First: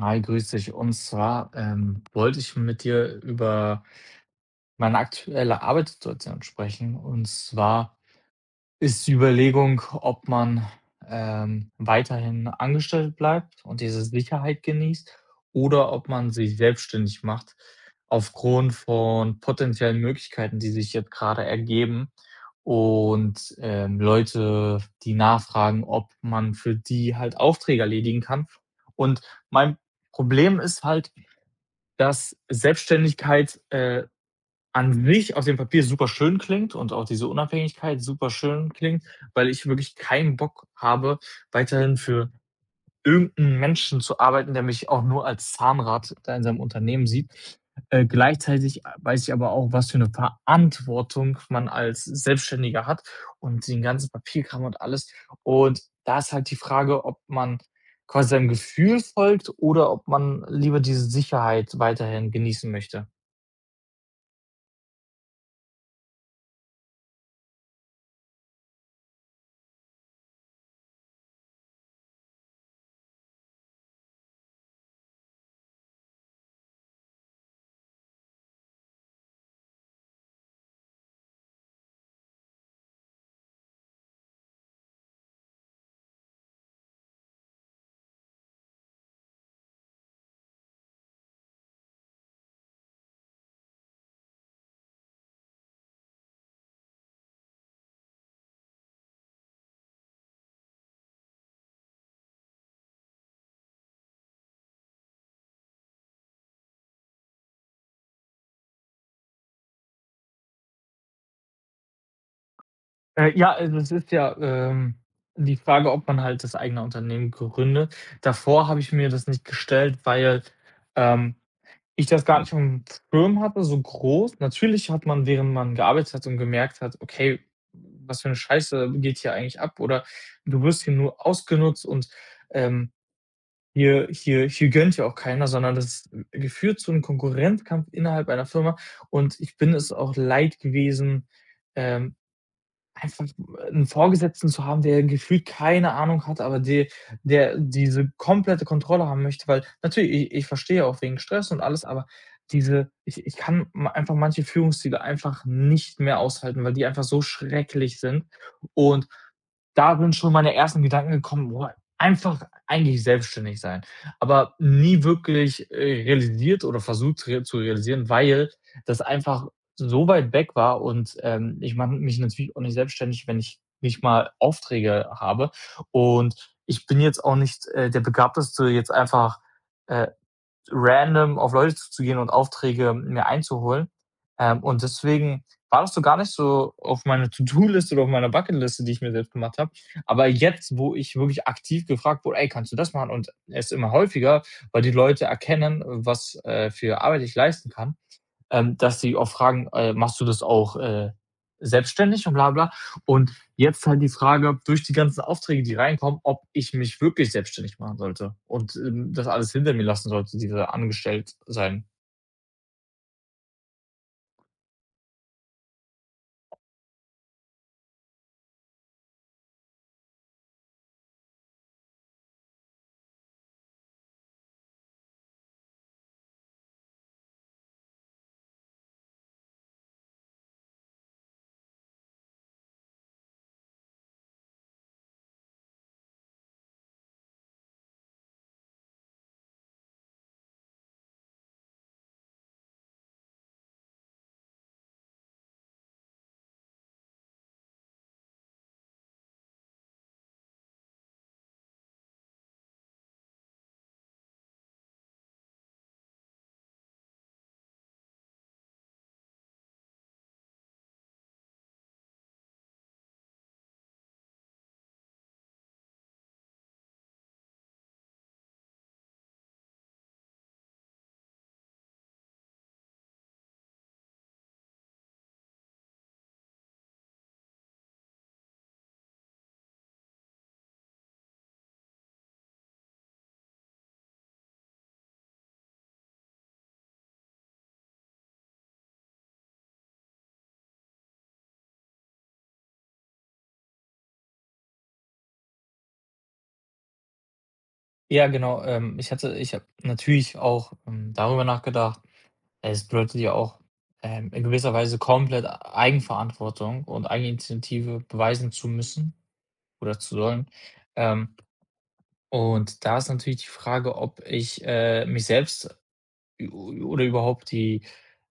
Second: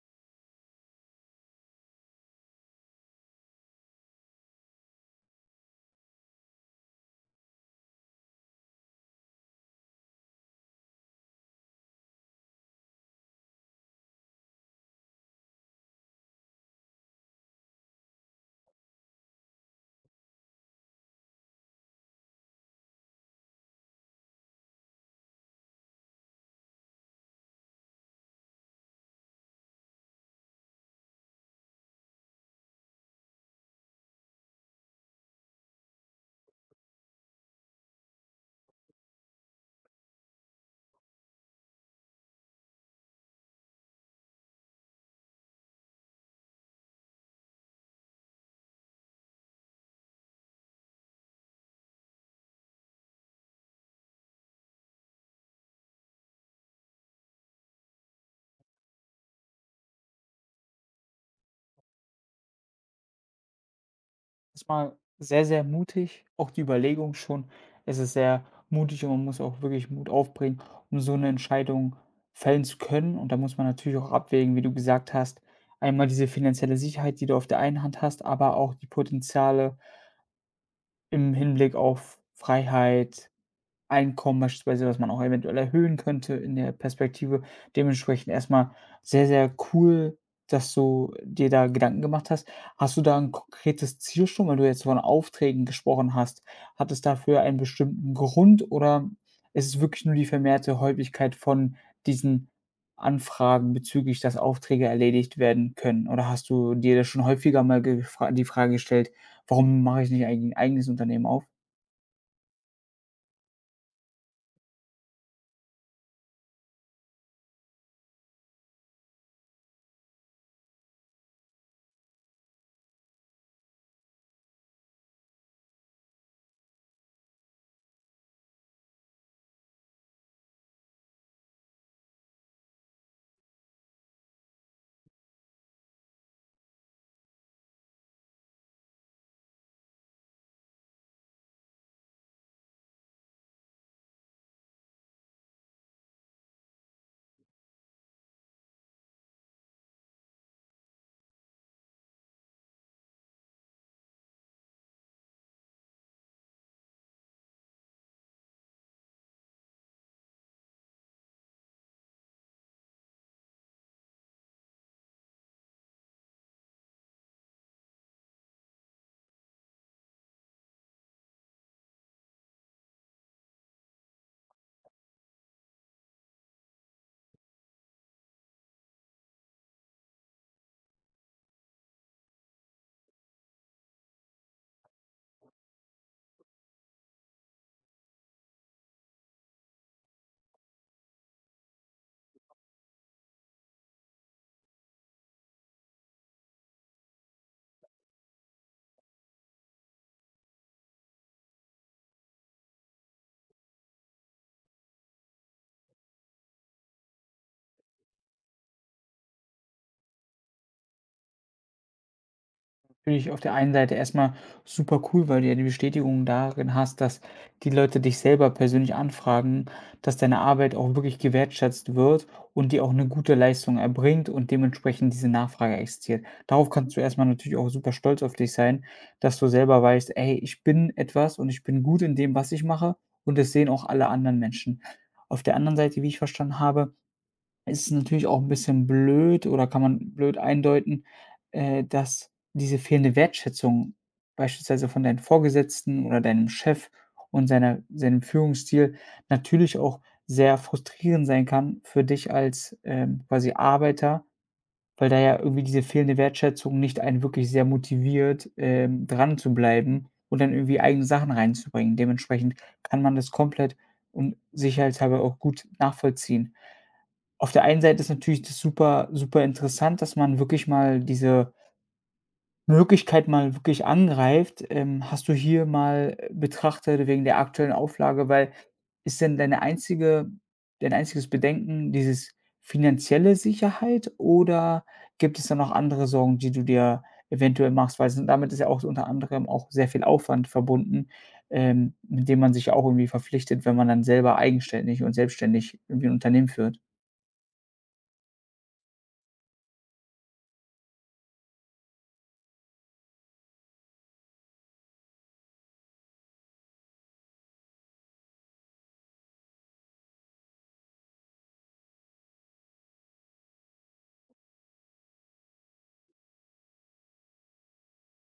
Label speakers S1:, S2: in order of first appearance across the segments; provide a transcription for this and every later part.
S1: Hi, grüß dich. Und zwar, wollte ich mit dir über meine aktuelle Arbeitssituation sprechen. Und zwar ist die Überlegung, ob man, weiterhin angestellt bleibt und diese Sicherheit genießt oder ob man sich selbstständig macht aufgrund von potenziellen Möglichkeiten, die sich jetzt gerade ergeben und, Leute, die nachfragen, ob man für die halt Aufträge erledigen kann. Und mein Problem ist halt, dass Selbstständigkeit, an sich auf dem Papier super schön klingt und auch diese Unabhängigkeit super schön klingt, weil ich wirklich keinen Bock habe, weiterhin für irgendeinen Menschen zu arbeiten, der mich auch nur als Zahnrad da in seinem Unternehmen sieht. Gleichzeitig weiß ich aber auch, was für eine Verantwortung man als Selbstständiger hat und den ganzen Papierkram und alles. Und da ist halt die Frage, ob man quasi seinem Gefühl folgt oder ob man lieber diese Sicherheit weiterhin genießen möchte.
S2: Erstmal sehr, sehr mutig. Auch die Überlegung schon, es ist sehr mutig und man muss auch wirklich Mut aufbringen, um so eine Entscheidung fällen zu können. Und da muss man natürlich auch abwägen, wie du gesagt hast, einmal diese finanzielle Sicherheit, die du auf der einen Hand hast, aber auch die Potenziale im Hinblick auf Freiheit, Einkommen beispielsweise, was man auch eventuell erhöhen könnte in der Perspektive. Dementsprechend erstmal sehr, sehr cool, dass du dir da Gedanken gemacht hast. Hast du da ein konkretes Ziel schon, weil du jetzt von Aufträgen gesprochen hast? Hat es dafür einen bestimmten Grund oder ist es wirklich nur die vermehrte Häufigkeit von diesen Anfragen bezüglich, dass Aufträge erledigt werden können? Oder hast du dir das schon häufiger mal gefra die Frage gestellt: „Warum mache ich nicht eigentlich 'n eigenes Unternehmen auf?“
S1: Ja, also es ist ja, die Frage, ob man halt das eigene Unternehmen gründet. Davor habe ich mir das nicht gestellt, weil, ähm ich das gar nicht aufm Schirm hatte, so groß. Natürlich hat man, während man gearbeitet hat und gemerkt hat: „Okay, was für eine Scheiße geht hier eigentlich ab?“ Oder „Du wirst hier nur ausgenutzt und, ähm, hier gönnt ja auch keiner“, sondern das ist geführt zu einem Konkurrenzkampf innerhalb einer Firma und ich bin es auch leid gewesen, ähm einfach 'n Vorgesetzten zu haben, der gefühlt keine Ahnung hat, aber de der diese komplette Kontrolle haben möchte, weil natürlich, ich verstehe auch wegen Stress und alles, aber diese ich ich kann ma einfach manche Führungsstile einfach nicht mehr aushalten, weil die einfach so schrecklich sind. Und da sind schon meine ersten Gedanken gekommen: „Boah, einfach eigentlich selbstständig sein.“ Aber nie wirklich, realisiert oder versucht re zu realisieren, weil das einfach so weit weg war und, ich mache mich natürlich auch nicht selbstständig, wenn ich nicht mal Aufträge habe. Und ich bin jetzt auch nicht, der Begabteste, jetzt einfach, äh, random auf Leute zuzugehen und Aufträge mir einzuholen. Und deswegen war das so gar nicht so auf meiner To-do-Liste oder auf meiner Bucketliste, die ich mir selbst gemacht habe. Aber jetzt, wo ich wirklich aktiv gefragt wurde: „Ey, kannst du das machen?“ Und es immer häufiger, weil die Leute erkennen, was, für Arbeit ich leisten kann, dass sie auch fragen: machst du das auch, selbstständig?“ und bla bla. Und jetzt halt die Frage durch die ganzen Aufträge, die reinkommen, ob ich mich wirklich selbstständig machen sollte und, das alles hinter mir lassen sollte, diese Angestellt sein.
S2: Natürlich auf der einen Seite erstmal super cool, weil du ja die Bestätigung darin hast, dass die Leute dich selber persönlich anfragen, dass deine Arbeit auch wirklich gewertschätzt wird und die auch eine gute Leistung erbringt und dementsprechend diese Nachfrage existiert. Darauf kannst du erstmal natürlich auch super stolz auf dich sein, dass du selber weißt: „Ey, ich bin etwas und ich bin gut in dem, was ich mache und das sehen auch alle anderen Menschen.“ Auf der anderen Seite, wie ich verstanden habe, ist es natürlich auch ein bisschen blöd oder kann man blöd eindeuten, dass diese fehlende Wertschätzung beispielsweise von deinen Vorgesetzten oder deinem Chef und seiner seinem Führungsstil natürlich auch sehr frustrierend sein kann für dich als, quasi Arbeiter. Weil da ja irgendwie diese fehlende Wertschätzung nicht einen wirklich sehr motiviert, dran zu bleiben und dann irgendwie eigene Sachen reinzubringen. Dementsprechend kann man das komplett und sicherheitshalber auch gut nachvollziehen. Auf der einen Seite ist natürlich das super super interessant, dass man wirklich mal diese Möglichkeit mal wirklich angreift. Hast du hier mal betrachtet wegen der aktuellen Auflage, weil ist denn deine einzige dein einziges Bedenken dieses finanzielle Sicherheit oder gibt es da noch andere Sorgen, die du dir eventuell machst? Weil s damit ist ja auch so unter anderem auch sehr viel Aufwand verbunden, mit dem man sich ja auch irgendwie verpflichtet, wenn man dann selber eigenständig und selbstständig irgendwie ein Unternehmen führt.
S1: Ja, genau. Ich habe natürlich auch, darüber nachgedacht. Es bedeutet ja auch, in gewisser Weise komplett Eigenverantwortung und Eigeninitiative beweisen zu müssen oder zu sollen. Ähm, und da ist natürlich die Frage, ob ich, mich selbst oder überhaupt die,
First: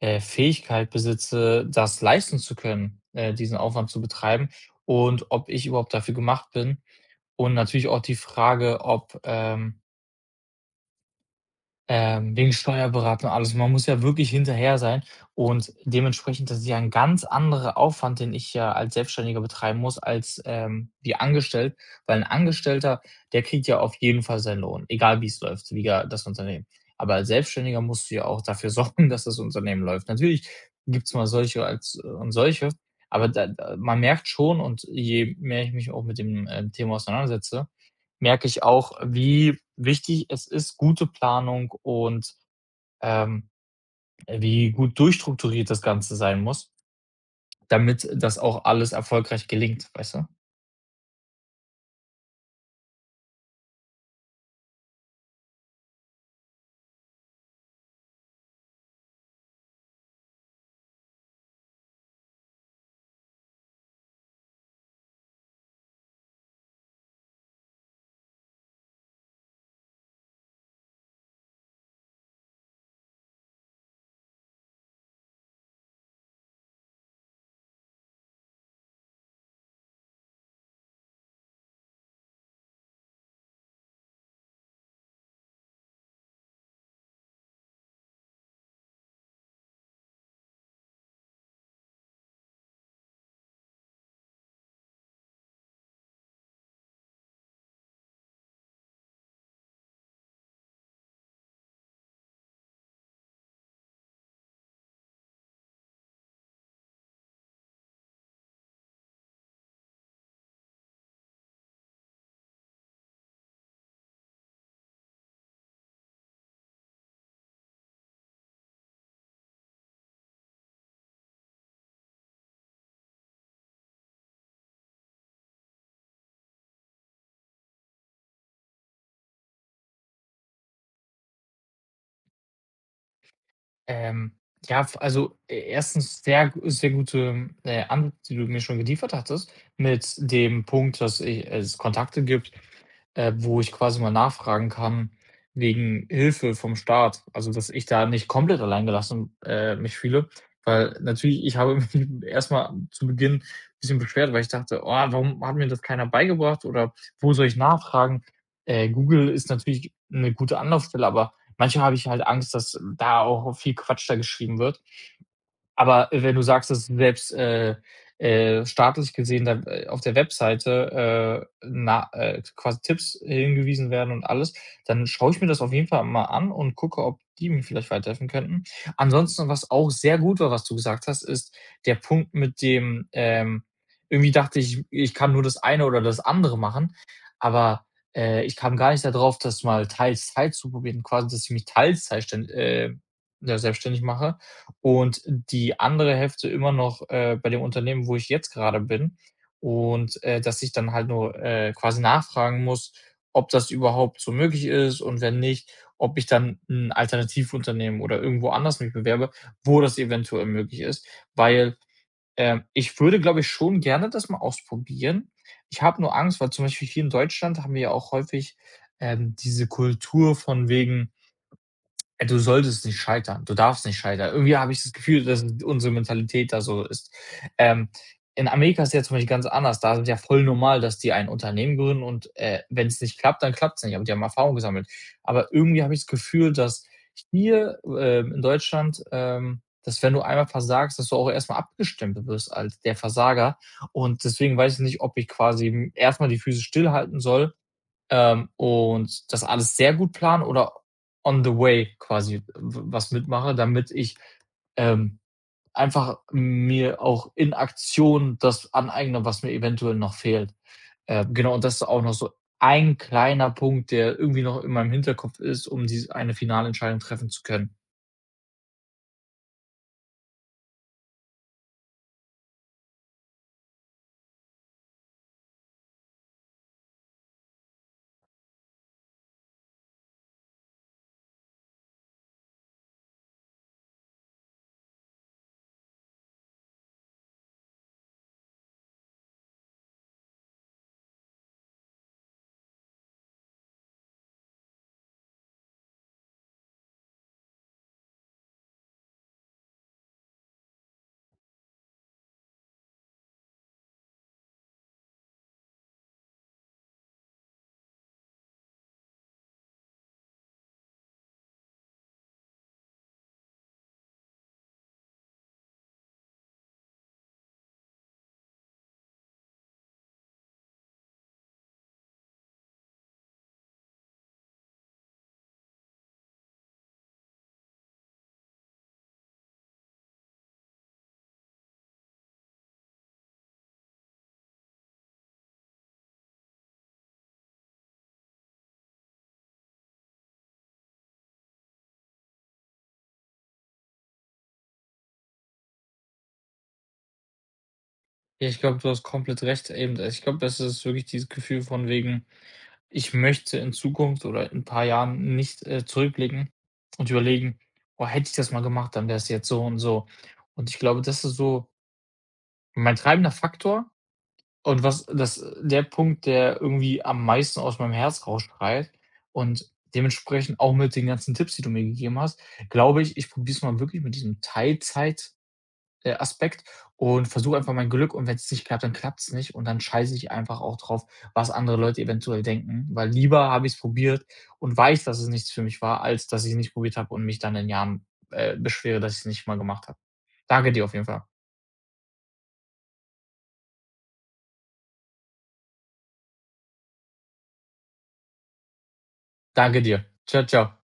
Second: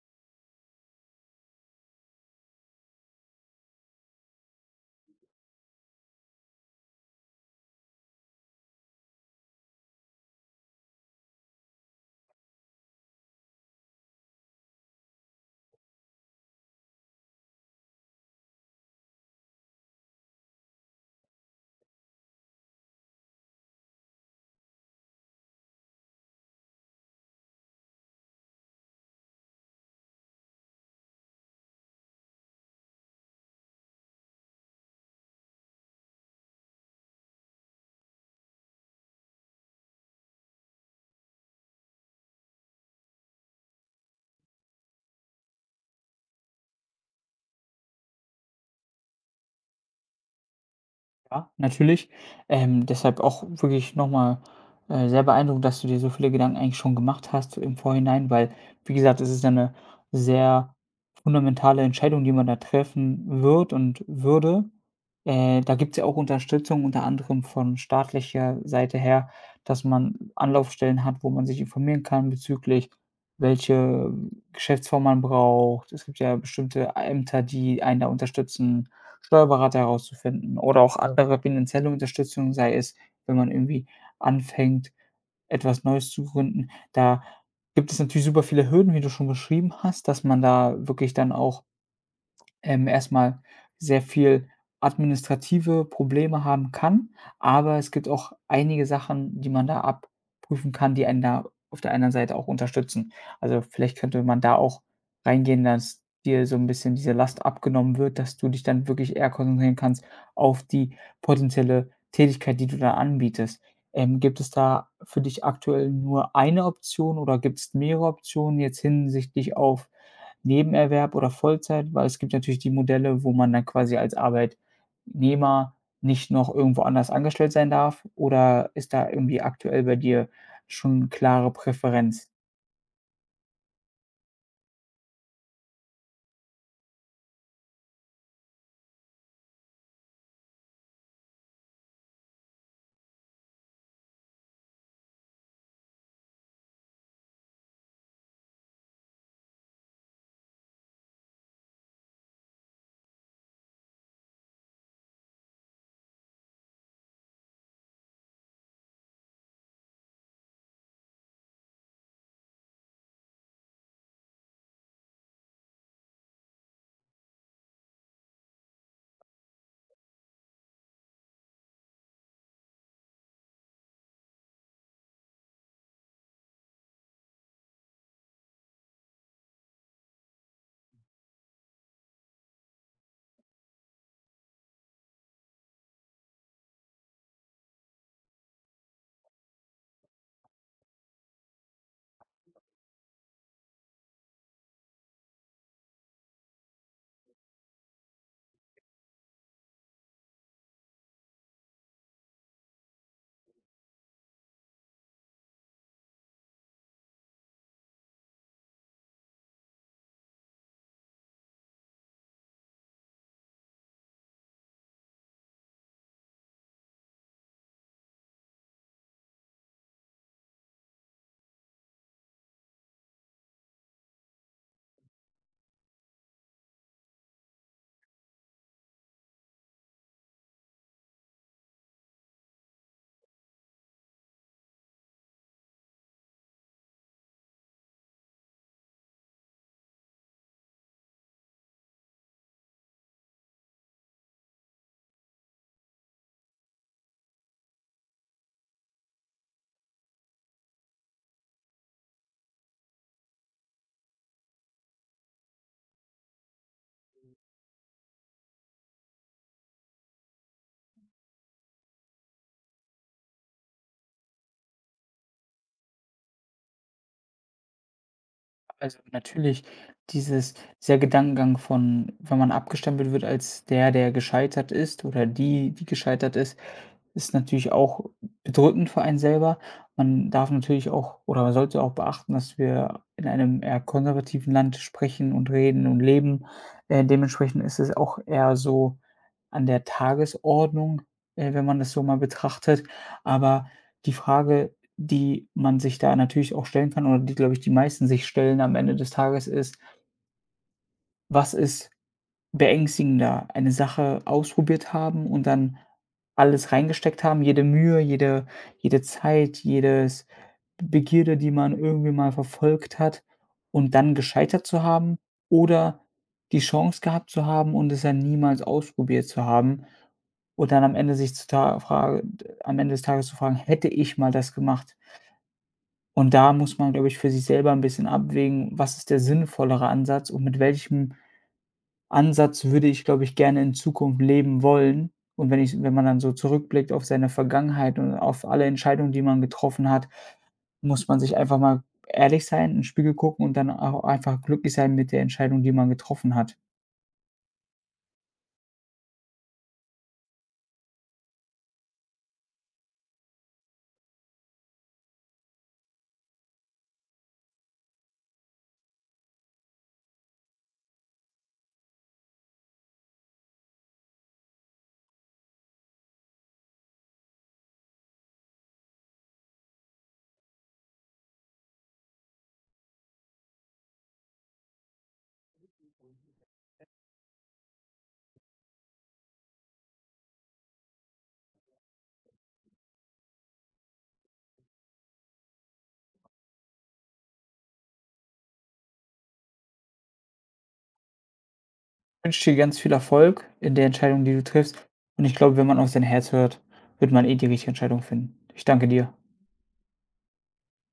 S1: Fähigkeit besitze, das leisten zu können, diesen Aufwand zu betreiben und ob ich überhaupt dafür gemacht bin. Und natürlich auch die Frage, ob, wegen Steuerberatung, alles. Man muss ja wirklich hinterher sein und dementsprechend, das ist ja ein ganz anderer Aufwand, den ich ja als Selbstständiger betreiben muss als, wie angestellt, weil ein Angestellter, der kriegt ja auf jeden Fall seinen Lohn, egal wie es läuft, wie ja das Unternehmen. Aber als Selbstständiger musst du ja auch dafür sorgen, dass das Unternehmen läuft. Natürlich gibt es mal solche als und solche, aber da man merkt schon und je mehr ich mich auch mit dem, Thema auseinandersetze, merke ich auch, wie wichtig es ist, gute Planung und, ähm, wie gut durchstrukturiert das Ganze sein muss, damit das auch alles erfolgreich gelingt, weißt du?
S2: Ja, natürlich. Deshalb auch wirklich nochmal sehr beeindruckend, dass du dir so viele Gedanken eigentlich schon gemacht hast im Vorhinein, weil, wie gesagt, es ist ja 'ne sehr fundamentale Entscheidung, die man da treffen wird und würde. Da gibt's ja auch Unterstützung, unter anderem von staatlicher Seite her, dass man Anlaufstellen hat, wo man sich informieren kann bezüglich, welche Geschäftsform man braucht. Es gibt ja bestimmte Ämter, die einen da unterstützen. Steuerberater herauszufinden oder auch, ja, andere finanzielle Unterstützung, sei es, wenn man irgendwie anfängt, etwas Neues zu gründen. Da gibt es natürlich super viele Hürden, wie du schon beschrieben hast, dass man da wirklich dann auch erst sehr viel administrative Probleme haben kann, aber es gibt auch einige Sachen, die man da abprüfen kann, die einen da auf der anderen Seite auch unterstützen. Also, vielleicht könnte man da auch reingehen, dass dir so ein bisschen diese Last abgenommen wird, dass du dich dann wirklich eher konzentrieren kannst auf die potenzielle Tätigkeit, die du da anbietest. Gibt es da für dich aktuell nur eine Option oder gibt es mehrere Optionen jetzt hinsichtlich auf Nebenerwerb oder Vollzeit, weil es gibt natürlich die Modelle, wo man dann quasi als Arbeitnehmer nicht noch irgendwo anders angestellt sein darf? Oder ist da irgendwie aktuell bei dir schon klare Präferenz?
S1: Ähm, ja, f also, e erstens sehr gute, Antwort, die du mir schon geliefert hattest, mit dem Punkt, dass i es Kontakte gibt, wo ich quasi mal nachfragen kann wegen Hilfe vom Staat. Also, dass ich da nicht komplett allein gelassen, mich fühle, weil natürlich ich habe mich erst zu Beginn ein bisschen beschwert, weil ich dachte: „Oh, warum hat mir das keiner beigebracht“ oder „Wo soll ich nachfragen?“ Google ist natürlich eine gute Anlaufstelle, aber manchmal habe ich halt Angst, dass da auch viel Quatsch da geschrieben wird. Aber wenn du sagst, dass du selbst, staatlich gesehen dann, auf der Webseite, quasi Tipps hingewiesen werden und alles, dann schaue ich mir das auf jeden Fall mal an und gucke, ob die mir vielleicht weiterhelfen könnten. Ansonsten, was auch sehr gut war, was du gesagt hast, ist der Punkt mit dem, irgendwie dachte ich, ich kann nur das eine oder das andere machen, aber, ich kam gar nicht darauf, das mal teils, teils zu probieren, quasi, dass ich mich Teilzeit ständ ja, selbstständig mache. Und die andere Hälfte immer noch, bei dem Unternehmen, wo ich jetzt gerade bin. Und, dass ich dann halt nur, quasi nachfragen muss, ob das überhaupt so möglich ist und wenn nicht, ob ich dann ein Alternativunternehmen oder irgendwo anders mich bewerbe, wo das eventuell möglich ist. Weil, ich würde, glaube ich, schon gerne das mal ausprobieren. Ich habe nur Angst, weil zum Beispiel hier in Deutschland haben wir ja auch häufig, diese Kultur von wegen du solltest nicht scheitern. Du darfst nicht scheitern. Irgendwie habe ich das Gefühl, dass unsere Mentalität da so ist. Ähm, in Amerika ist ja zum Beispiel ganz anders. Da ist es ja voll normal, dass die ein Unternehmen gründen und, wenn es nicht klappt, dann klappt es nicht, aber die haben Erfahrung gesammelt. Aber irgendwie habe ich das Gefühl, dass hier, in Deutschland, dass wenn du einmal versagst, dass du auch erstmal mal abgestempelt wirst als der Versager. Und deswegen weiß ich nicht, ob ich quasi, erstmal die Füße stillhalten soll, und das alles sehr gut plane oder on the way quasi w was mitmache, damit ich, ähm, einfach mir auch in Aktion das aneigne, was mir eventuell noch fehlt. Genau, und das ist auch noch so ein kleiner Punkt, der irgendwie noch in meinem Hinterkopf ist, um diese eine finale Entscheidung treffen zu können.
S2: Also natürlich dieses sehr Gedankengang von, wenn man abgestempelt wird als der, der gescheitert ist oder die, die gescheitert ist, ist natürlich auch bedrückend für einen selber. Man darf natürlich auch oder man sollte auch beachten, dass wir in einem eher konservativen Land sprechen und reden und leben. Dementsprechend ist es auch eher so an der Tagesordnung, wenn man das so mal betrachtet. Aber die Frage, die man sich da natürlich auch stellen kann oder die, glaube ich, die meisten sich stellen am Ende des Tages ist: Was ist beängstigender? Eine Sache ausprobiert haben und dann alles reingesteckt haben, jede Mühe, jede Zeit, jedes Begierde, die man irgendwie mal verfolgt hat und dann gescheitert zu haben, oder die Chance gehabt zu haben und es dann niemals ausprobiert zu haben und dann am Ende des Tages zu fragen: „Hätte ich mal das gemacht?“ Und da muss man, glaube ich, für sich selber ein bisschen abwägen, was ist der sinnvollere Ansatz und mit welchem Ansatz würde ich, glaube ich, gerne in Zukunft leben wollen? Und wenn man dann so zurückblickt auf seine Vergangenheit und auf alle Entscheidungen, die man getroffen hat, muss man sich einfach mal ehrlich sein, in den Spiegel gucken und dann auch einfach glücklich sein mit der Entscheidung, die man getroffen hat.
S1: Ja, ich glaube, du hast komplett recht eben. Ich glaube, das ist wirklich dieses Gefühl von wegen, ich möchte in Zukunft oder in ein paar Jahren nicht, zurückblicken und überlegen: „Oh, hätte ich das mal gemacht, dann wäre es jetzt so und so.“ Und ich glaube, das ist so mein treibender Faktor und was das der Punkt, der irgendwie am meisten aus meinem Herz rausschreit, und dementsprechend auch mit den ganzen Tipps, die du mir gegeben hast, glaube ich, ich probiere es mal wirklich mit diesem Teilzeit Aspekt und versuche einfach mein Glück und wenn es nicht klappt, dann klappt es nicht und dann scheiße ich einfach auch drauf, was andere Leute eventuell denken, weil lieber habe ich es probiert und weiß, dass es nichts für mich war, als dass ich es nicht probiert habe und mich dann in Jahren, beschwere, dass ich es nicht mal gemacht habe. Danke dir auf jeden Fall.
S2: Ich wünsche dir ganz viel Erfolg in der Entscheidung, die du triffst und ich glaube, wenn man auf sein Herz hört, wird man eh die richtige Entscheidung finden. Ich danke dir.
S1: Danke dir. Ciao ciao.